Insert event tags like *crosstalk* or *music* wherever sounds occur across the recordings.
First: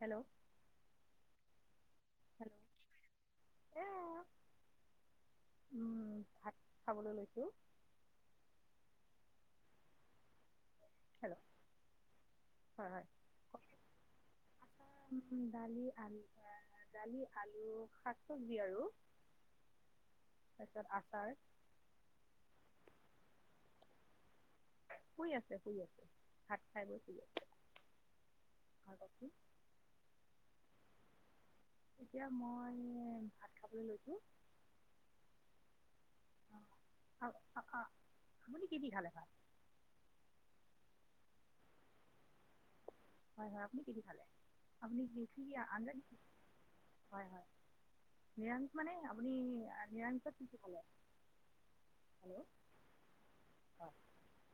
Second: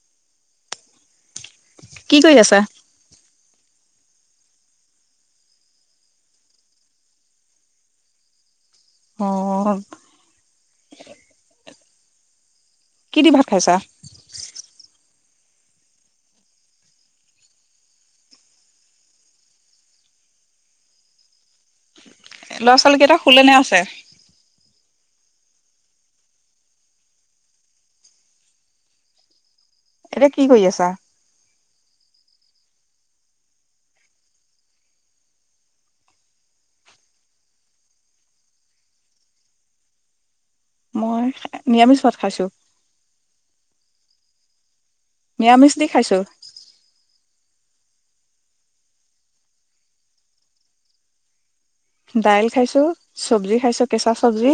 Hello. কি কৰি আছা। এতিয়া উম ভাত খাবলৈ লৈছো অ হেল্ল' হয় হয় কিদি ভাত খাইছা দালি আলু দালি আলু শাক চবজি আৰু তাৰপিছত আচাৰ। ল'ৰা ছোৱালী কেইটা শুলেনে আছে শুই আছে শুই আছে ভাত খাই বৈ শুই আৰু কোৱা চোন এতিয়া কি কৰি আছা? এতিয়া মই ভাত খাবলৈ লৈছোঁ, আ আ আপুনি কি কি খালে ভাত? মই নিৰামিষ ভাত খাইছো হয় হয় আপুনি কি দি খালে? আপুনি কি কি দি নিৰামিষ আৰে খাইছো। হয় হয়। নিৰামিষ মানে আপুনি, নিৰামিষত কি কি খালে হেল্ল' দাইল খাইছো, চব্জি খাইছো, কেঁচা চব্জি।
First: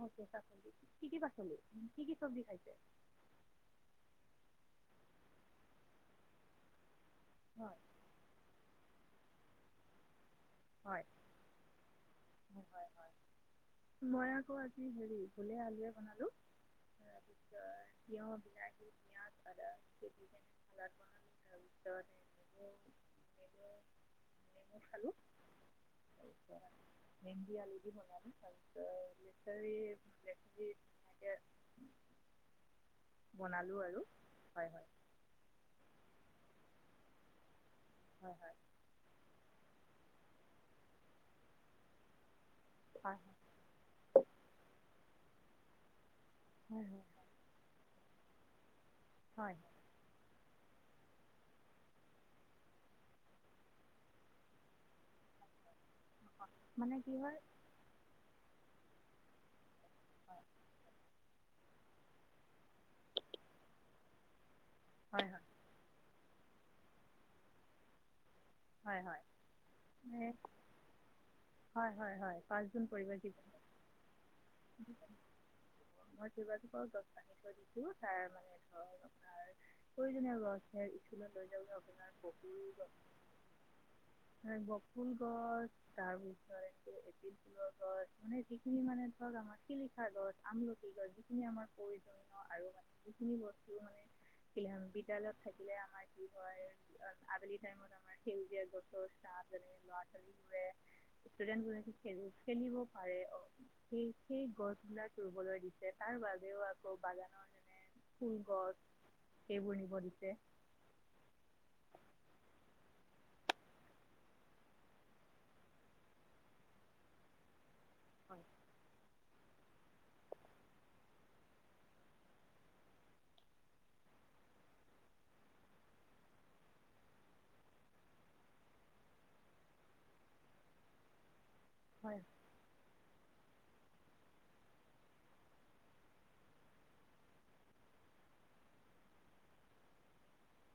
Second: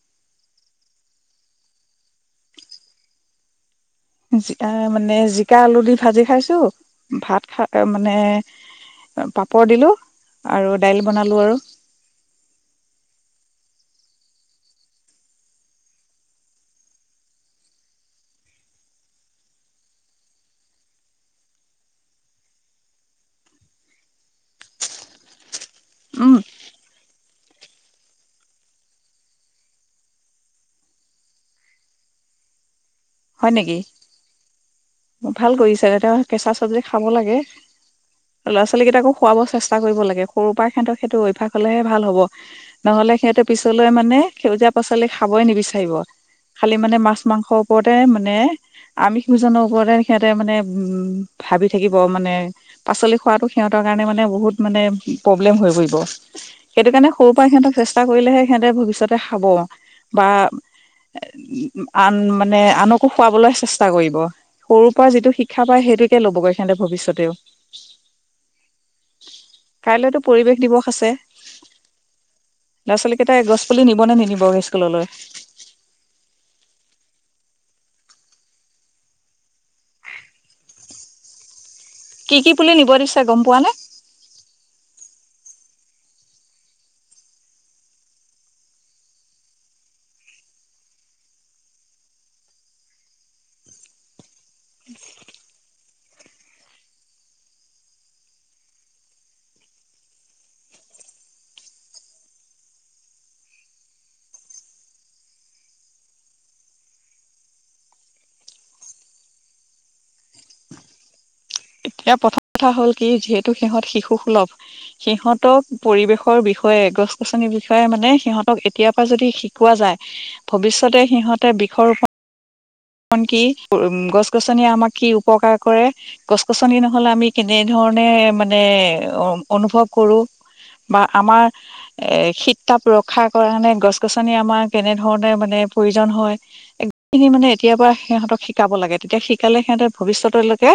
মোৰ কেচাঁ চব্জি কি কি পাচলি কি কি চব্জি খাইছে? জিকা, মানে জিকা আলু দি ভাজি খাইছো ভাত খা হয় মানে পাপৰ দিলোঁ। আৰু হয় দাইল বনালোঁ আৰু মই আকৌ আজি হেৰি, ভোলে আলুৱে বনালো। তাৰপিছত তিয়হ, বিলাহী, পিয়াজ, আদা কুতিকেনে চালাড বনালো, নেমু, নেমু, নেমু খালে। উম ভেণ্ডি আলু দি বনালো, তাৰ পিছত লেছৰি, লেছেৰি এনেকে। হয় নেকি? ভাল কৰিছা, কেঁচা চব্জি খাব লাগে। হয় হয় *inaudible* ল'ৰা-ছোৱালী কেইটাকো শুৱাব চেষ্টা কৰিব লাগে। সৰুৰ পৰা সেহেতৰ সেইটো অভ্যাস হলেহে ভাল হ'ব। নহলে হয় সিহঁতে পিছলৈ মানে সেউজীয়া পাচলি শা খাবৈ নিবিচাৰিব। খালি হয় মানে হয় মাছ-মাংস *unintelligible* তে মানে। আমিষ ভোজনৰ হয় হয় ওপৰতে সিয়াত মানে মানে, ভাবি থাকিব মানে, পাচলি খোৱাটো সিহঁতৰ কাৰণে মানে বহুত মানে প্ৰব্লেম হৈ পৰিব সেইটো মানে কাৰণে কি সৰু হয় পা সিহঁতক চেষ্টা কৰিলেহে সিহঁত ভৱিষ্যতে খাব বা এ আন মা মানে আনকো শুৱাবলৈ চেষ্টা কৰিব। সৰুৰ পৰা হয় যিটো হয় শিক্ষা পায় সেইটো *unintelligible* সেইয়ে ল'বগৈ সেহেতে ভৱিষ্যতেও। হয় হয় কাইলৈতো মানে পৰিৱেশ দিৱস আছে হয় হয় হয় পাঁচ জোন ল'ৰা ছোৱালী পৰিৱেশ কেইটাই দিৱস গছ পুলি নিবনে নিনিব স্কুললৈ *unintelligible* তাৰ মানে *unintelligible* কি কি বগৰী পুলি গছ নিব দিছে গ'ম প বকুল গছ তাৰ পিছত *unintelligible* যিখিনি মানে ধৰক আমাৰ শিলিখা গছ, আমলখি গছ যিখিনি আমাৰ প্ৰয়োজনীয় আৰু যিখিনি বস্তু মানে থাকিলে আম বিদ্যালয়ত থাকিলে আমাৰ কি হয় আবেলি টাইমত আমি সেউজীয়া গছৰ ছা যেনে *unintelligible* ষ্টুডেণ্ট বোৰে খেজু খেলিব পাৰে অ সি সেই গছ বিলাক ৰুবলৈ দিছে, তাৰ বাবেও আকৌ বাগানৰ মানে ফুল গছ সেইবোৰ নিব দিছে এতিয়া প্ৰথম কথা হ'ল কি যিহেতু সিহঁত শিশু সুলভ, সিহঁতক পৰিৱেশৰ বিষয়ে, গছ গছনিৰ বিষয়ে, য়ে মানে হয় সিহঁতক এতিয়া যদি শিকোৱা যায় ভৱিষ্যতে সিহঁতে বৃক্ষ ৰোপণ ন কি? গছ গছনিয়ে আমাক কি উপকাৰ কৰে, গছ গছনি নহলে আমি কেনেধৰণে মানে অনুভৱ কৰো, বা আমাৰ এ হয় শীত তাপ বোৰক ক্ষা কৰা নে গছ- গছনি আমাৰ কেনে ধৰণে মানে প্ৰয়োজন হয়, এইখিনি মানে এতিয়াৰ পৰা সিহঁতক শিকাব লাগে। তেতিয়া শিকালে সিহঁতে ভৱিষ্যতলৈকে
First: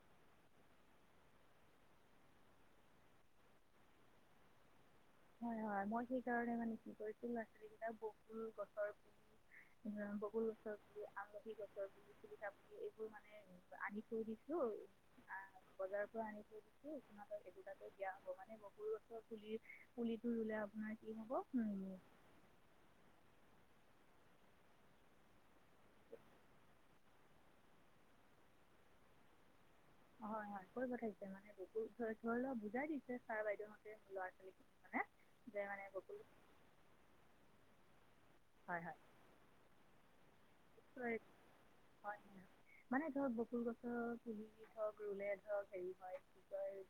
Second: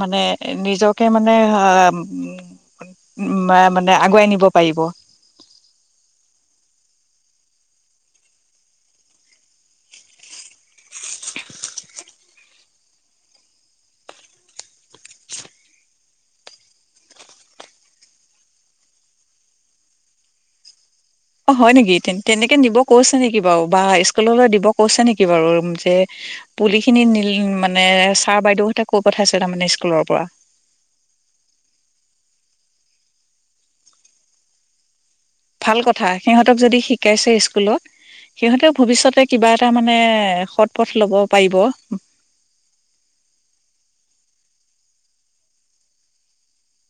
মানে নিজকে মানে উ উ মা মানে আগুৱাই নিব পাৰিব। হয় হয় মই সেইকাৰণে মানে *unintelligible* বকুল গছৰ বকুল গছৰ পুলি, আমলখি গছৰ পুলি এইখিনি মানে আনি থৈ দিছো বজাৰ পৰা আনি থৈ দিছো *unintelligible* বকুল গছৰ পুলি পুলিটো ৰুলে আপোনাৰ কি হ'ব অ' হয় নেকি, তেনেকে নিব কৈছে নেকি বাৰু, বা স্কুললৈ দিব কৈছে নেকি বাৰু? যে পুলি খিনি নিল মানে ছাৰ বাইদেউ হ'তে কৈ পঠাইছে তাৰমানে স্কুলৰ পৰা হয় হয় কৈ পঠাইছে মানে *unintelligible* চাৰ বাইদেউ হেতে *unintelligible* ভাল কথা, সিহঁতক যদি শিকাইছে স্কুলত সিহঁতেও হয় ভৱিষ্যতে কিবা এটা মানে সত হয় হয় মানে ধৰক বকুল গছৰ পুলি *unintelligible* হক ৰুলে ধৰক সেৰি হয়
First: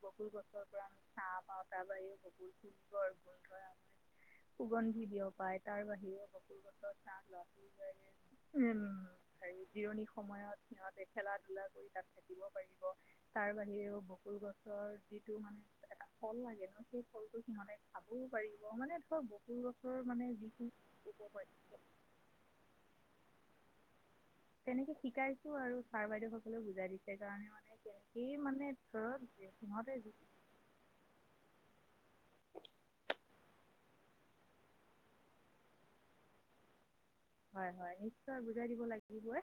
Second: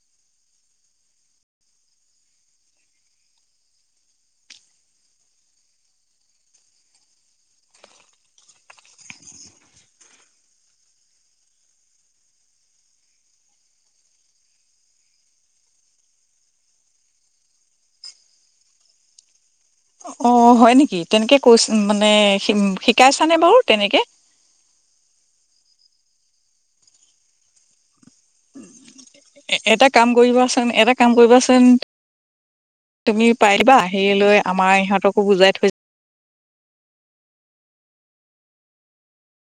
বকুল গছৰ পৰা চা পাওঁ তাৰ বাহিৰেও *unintelligible* সুগন্ধি বিয়পাই তাৰ বাহিৰেও *unintelligible* ইমম জিৰণি সময়ত সিহঁতে খেলা -ধূলা কৰি তাত বহিব পাৰিব, তাৰ বাহিৰেও বকুল গছৰ যিটো মানে ফল লাগে সেই ফলটো সিহঁতে মানে খাবও পাৰিব মানে ধৰক বকুল গছ অ' হয় নেকি, তেনেকে কৈছ মানে শিকাইছানে বাৰু? তেনেকে তেনেকে শিকাইছো, আৰু ছাৰ বাইদেউ সকলেও বুজাই দিছে কাৰণে মানে মানে ধৰক এটা সিহঁতে যি কাম কৰিবাচোন, এটা কাম কৰিবাচোন, তুমি পাৰিবা। আহিলৈ আমাৰ ইহঁতকো বুজাই থৈছে হয় হয়, নিশ্চয় বুজাই দিব লাগিবই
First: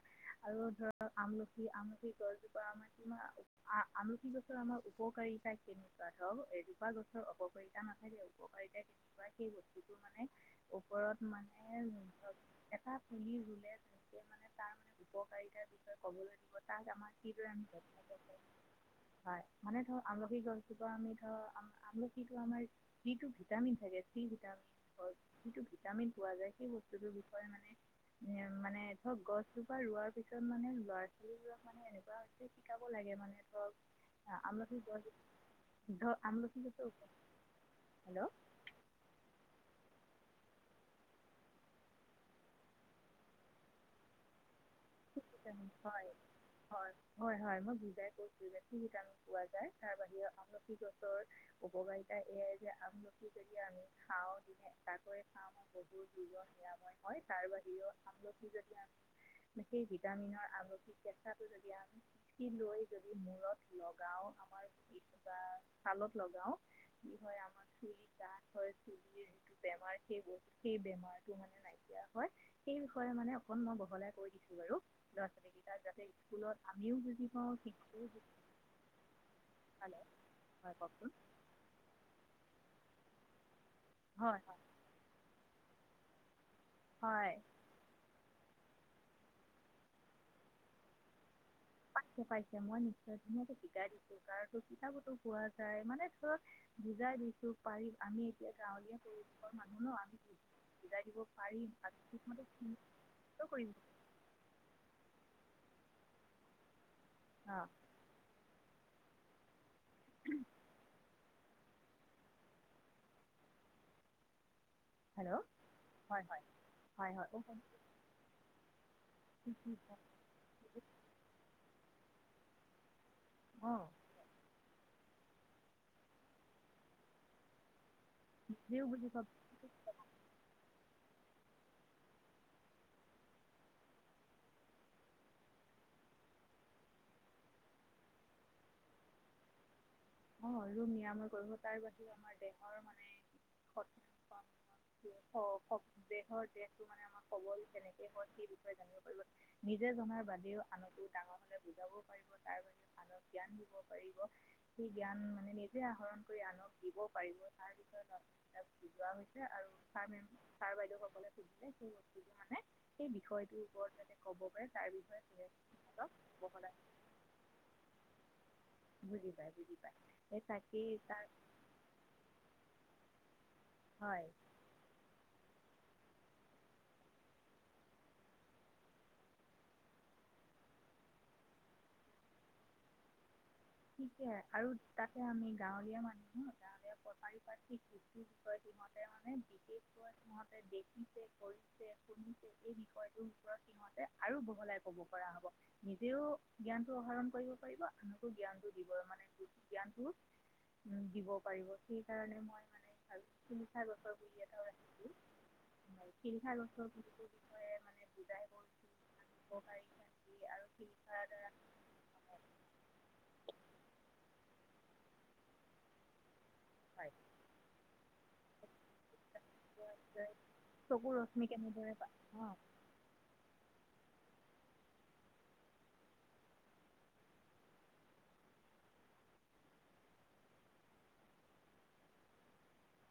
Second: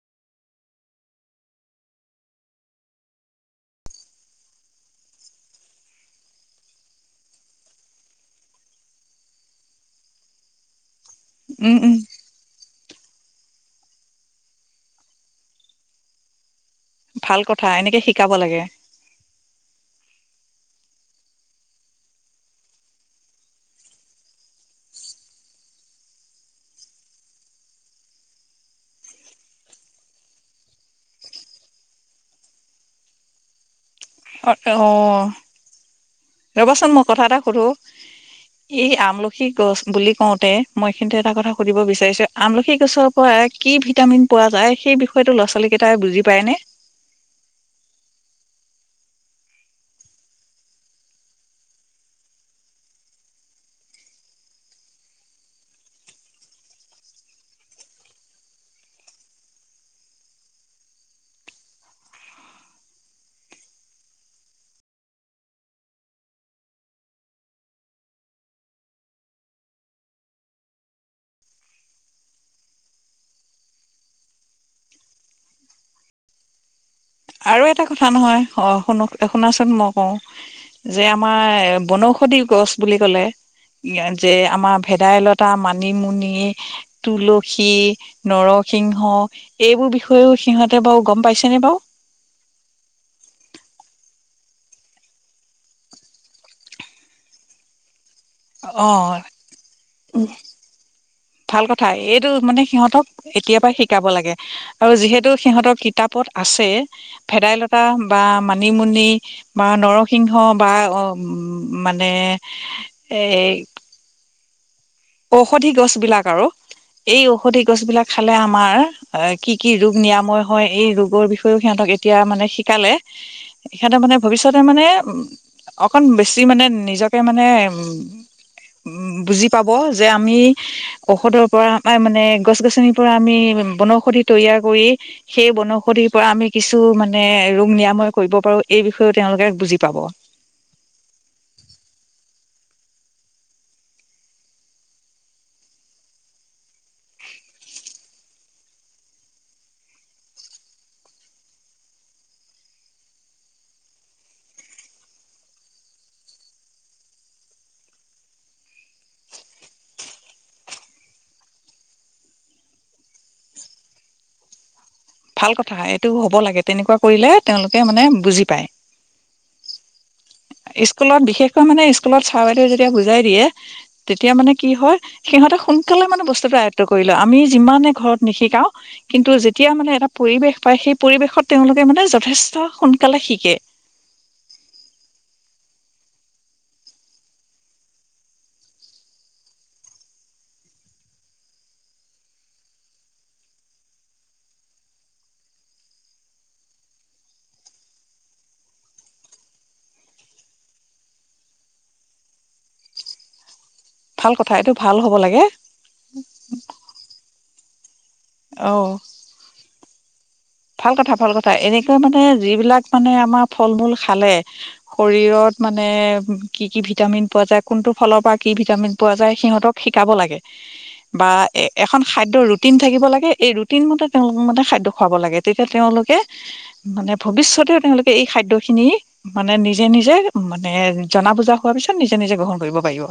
আৰু ধৰক আমলখি, আমলখি গছজোপা আমাৰ কি আমলখি গছৰ আমাৰ উপকাৰিতা কেনেকুৱা। ধৰক এজোপা গছৰ অকাৰিতাই নাথাকে উপকাৰিতা কেনেকুৱা সেই বস্তুতো মানে ওপৰত মানে উম উম ধৰক পুলি ৰুলে মানে তাৰ মানে উপকাৰিতাৰ বিষয়ে ক'বলৈ দিব ভাল *unintelligible* কথা এনেকে শিকাব লাগে। পা আমি ধৰ আম আমলখিটো আমাৰ যিটো ভিটামিন থাকে, চি ভিটামিন যিটো ভিটামিন পোৱা যায় সেই বস্তুটোৰ বিষয়ে মানে মানে ধৰক গছজোপা ৰোৱাৰ পিছত মানে লৰা ছোৱালীবোৰক মানে এনেকুৱা হৈছে, শিকাব লাগে মানে ধৰক আ- অ আমলখি অ গছ ধৰক আমলখি গছৰ ৰ'বাচোন মই উপকাৰ- কথা এটা সুধো ই আমলখি গছ বুলি কওঁতে মইখিন এটা কথা সুধিব বিচাৰিছো আমলখি গছৰ পৰা কি ভিটামিন পোৱা যায় সেই বিষয়টো ল'ৰা ছোৱালী কেইটাই হয় বুজি পায়নে? হয় হয় হয় মই দুুজাই কৈছো যে চি ভিটামিন পোৱা যায় তাৰ বাহিৰেও আমলখি গছৰ উপকাৰিতা এইয়াই যে আমলখি যদি আমি খাওঁ দিনে এটাকৈ খাওঁ আমাৰ বহুত দুৰ্ব নিৰাময় হয় তাৰ বাহিৰেও আমলখি যদি আমি সেই ভিটামিনৰ আ কেঁচাটো যদি আমি পিচি লৈ যদি মূৰত লগাও আমাৰ বা ছালত লগাও কি হয় আমাৰ চ গাঠ হয় চ যিটো বেমাৰ সেই সেই বেমাৰটো মানে নাইকিয়া হয় সেই বিষয়ে মানে অকণ মই বহলাই কৈ দিছো ব ল'ৰা ছোৱালীকেই যাতে স্কুলত আক আৰু এটা কথা নহয় অ শুনো শুনাচোন মই পালে কওঁ হয় যে কওকচোন আমাৰ বনৌষধি গছ বুলি কলে যে হয় হয় আমাৰ ভেদাইলতা মান মানিমুনি হয় তুলসী নৰ স সিংহ এইবোৰ বিষয়েও সিহঁতে বাৰু গম পাইছেনে বাৰু পাইছে মই নিশ্চয় ধুনীয়ো শিকাই দিছো কাৰণো কিতাপতো পোৱা যায় মানে ধৰক বুজাই দিছো পাৰি আমি এতিয়া অ গাঁৱলীয়া পৰিৰুৱষৰ মানুহ ন আমি বুজাই দিব ভাল পাৰিম কথা আৰু এইটো ঠিকমতে মানে চিন্তিত সিহঁতক এতিয়াৰ কৰিম পৰা শিকাব লাগে আৰু যিহেতু সিহঁতৰ কিতাপত আছে অ', ভেদাইলতা বা ম মানিমুনি বা নৰসিংহ বা অ উ মানে এই হেল্ল'। ঔষধি গছ হয়, বিলাক হয়, আৰু হয়, এই হয়। ঔষধি গছ বিিলাক খালে আমাৰ কি কি ৰোগ নিৰাময় হয় এই ৰোগৰ বিষয়েও সিহঁতক এতিয়া মানে শিকালে অ', সিহঁতে মানে ভৱিষ্যতে মানে অকণ বেছি মানে নিজকে মানে নিজেও বুজি পাব যে আমি ঔষধৰ পৰা মানে গছ গছনিৰ পৰা আমি বনৌষধি তৈয়াৰ কৰি সেই বনৌষধিৰ পৰা আমি কিছু মানে ৰোগ নিৰাময় কৰিব পাৰো এই বিষয়ও তেওঁলোকে বুজি পাব অ ৰোগ নিৰাময় কৰিব তাৰ বাহিৰেও আমাৰ দেহৰ মানে দেহৰ দেহটো মানে আমাৰ সবল কেনেকে হয় সেই বিষয়ে জানিব পাৰিব নিজে জনাৰ বাদেও আনকো ডাঙৰ হে বুজাব পাৰিব তাৰ বাহিৰেও আনক জ্ঞান দিব পাৰিব সেই জ্ঞান মানে নিজে আহৰণ কৰি আনক দিব পাৰিব তাৰ বিষয়ে বুজোৱা হৈছে আৰুাৰ ছাৰ বাইদেউ সকলে সুজিলে সেই বস্তুটো মানে সেই বিষয়টোৰ ওপৰত যাতে ক'ব পাৰে তাৰ বিষয়ে ভাল কথা এইটো সিহঁতক হ'ব লাগে বহলাই তেনেকুৱা কৰিলে তেওঁলোকে মানে বুজি পায়। বুজি পায় বুজি পায় সেই তাকেই স্কুলত তাৰ বিশেষকৈ মানে স্কুলত চাৰ বাইদেউ যেতিয়া বুজি জাই দিয়ে হয় তেতিয়া মানে কি হয় সিহঁতে সু সোনকালে মানে বস্তুতটো আয়ত্ব কৰিল আমি যিমানে ঘৰত নিশিকাও কিন্তু যেতিয়া মানে এটা পৰিৱেশ পায় সেই পৰিৱেশত তেওঁলোকে মানে যথেষ্ট সোনকালে শিকে শিকে আৰু তাতে আমি গাঁৱলীয়া মানুহ গাঁৱলীয়া পাৰিপাৰ্শিকিৰ বিষয়ে সিহঁতে মানে বিশেষকৈ সিহঁতে দেখিছে কৰিছে শুনিছে এই বিষয়টোৰ ওপৰত সিহতে আৰু বহলাই কব পৰা হব নিজেও জ্ঞানতটো আহহৰণ কৰিব পাৰিব আনকো জ্ঞান জ্ঞান উ দিব পাৰিব সেইকাৰণে মই মানে ভ ভাল কথা এইটো ভাল হ'ব লাগে। শিলিখা গছৰ পুলি অ, অ ভাল কথা ভাল কথা। এনেকৈ মানে যি বিলাক মানে আমাৰ। ফল- মূল খালে শৰীৰত মানে। কি কি হয় ভিটামিন পোৱা যায় কোনটো। ফলৰ পৰা কি ভিটামিন পোৱা যায় সিহঁতক - শিকাব লাগে চকুৰ বা ৰশ্মি কেনেদৰে এখন পায় খাদ্যৰ ন ৰুটিন থাকিব লাগে এই ৰুটিন মতে - তেওঁলোক মানে খাদ্য খুৱাব লাগে। তেতিয়া তেওঁলোকে মানে ভৱিষয়তেও, তেওঁলোকে মানে ভৱিষ্যতেও তেওঁলোকে এই খাদ্য খিনি মানে, নিজে নিজে মানে জনা বুজা হোৱাৰ পিছত নিজে নিজে গ্ৰহণ কৰিব পাৰিব।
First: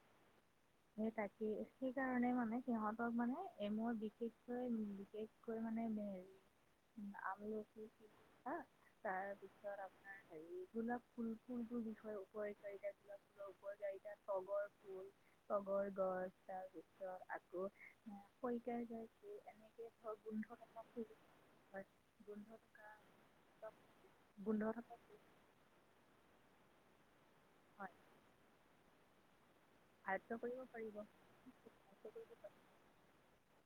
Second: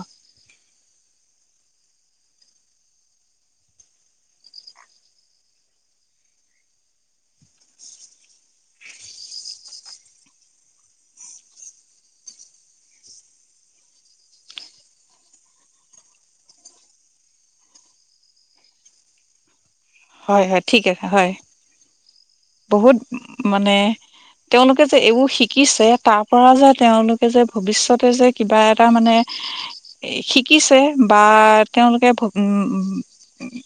স তাকেই সেইকাৰণে মানে সিহঁতক মানে মোৰ বিশেষকৈ বিশেষকৈ মানে হে আমল তাৰপিছত আপোনাৰ হেৰি গোলাপ ফুল ফুলটোোৰ বিষয় উপকাৰা গোলাপ ফুলৰ কাৰিতা তগৰ ফুল *inaudible* তগৰ গছ তাৰ পিছত আকৌ খইকাজাই ফুল। হয় হয় ঠিক আছা হয়। গোন্ধ বহুত মানে গোন্ধ তেওঁলোকে থকা যে এইবোৰ শিকিছে। তাৰ পৰা যে তেওঁলোক - হয় ভৱিষ্যতে যে কিবা এট - তাৰ মানে - *unintelligible* আয়ত্ব কৰিব শিকিছে পাৰিব বা তেওঁলোকে *unintelligible*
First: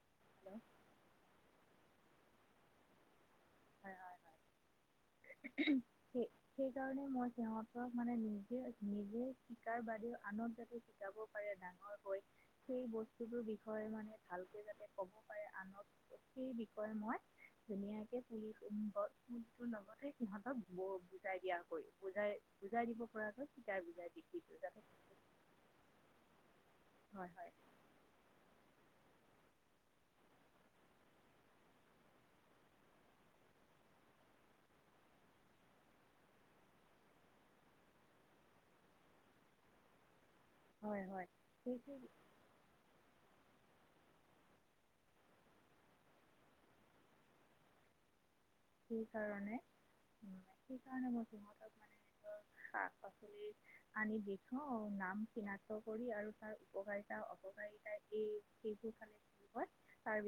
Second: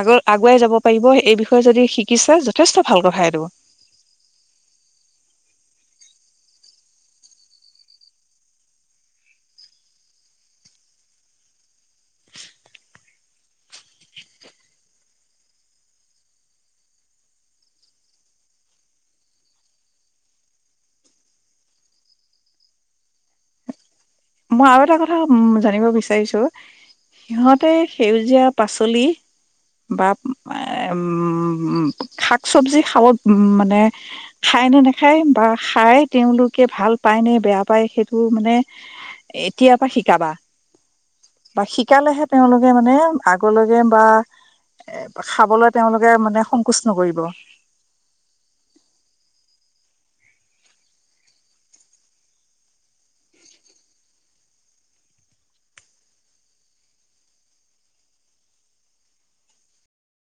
আগু আগুৱাই যাব পাৰিব এই বিষ - তই যদি শিকিছে যথেষ্ট ভাল কথা এইটো। হয় হয় হয় সেই কাৰণে মই সিহঁতক মানে নিজে নিজে শিকাৰ বাদেও আনক যাতে শিকাব পাৰে ডাঙৰ হৈ সেই বস্তুটো বিষয়ে মানে ভালকৈ যাতে কব পাৰে আনক সেই বিষয়ে মই ধুনীয়াকে - লগতে সিহঁতক বুজাই দিয়া হ'ল। বুজাই বুজাই দিব পৰাকৈ শিতাই বুজাই দি - মই আৰু এটা কথা জানিব বিচাৰিছো - হয় হয় সিঁহতে সেউজীয়া পাচলী - বা এ উম উম শাক চবজি খাব মানে খায়নে নেখায় বা খাই তেওঁলোকে ভাল পায়নে বেয়া পায় সেইটো মানে - এতিয়া পা শিকাবা। হয় হয় বা সেইটো শিকালেহে তেওঁলোকে মানে আগ। খাবলৈ তেওঁলোকে মানে সংকোচ নকৰিব। সেই কাৰণে সেই কাৰণে মই সহঁতক মানে নিজৰ শাক-পাচলি আনি দেখোৱাও নাম চিনাক্ত কৰি আৰু তাৰ উপকাৰিতা অপকাৰিতা কি এইবোৰ ফালে তাৰ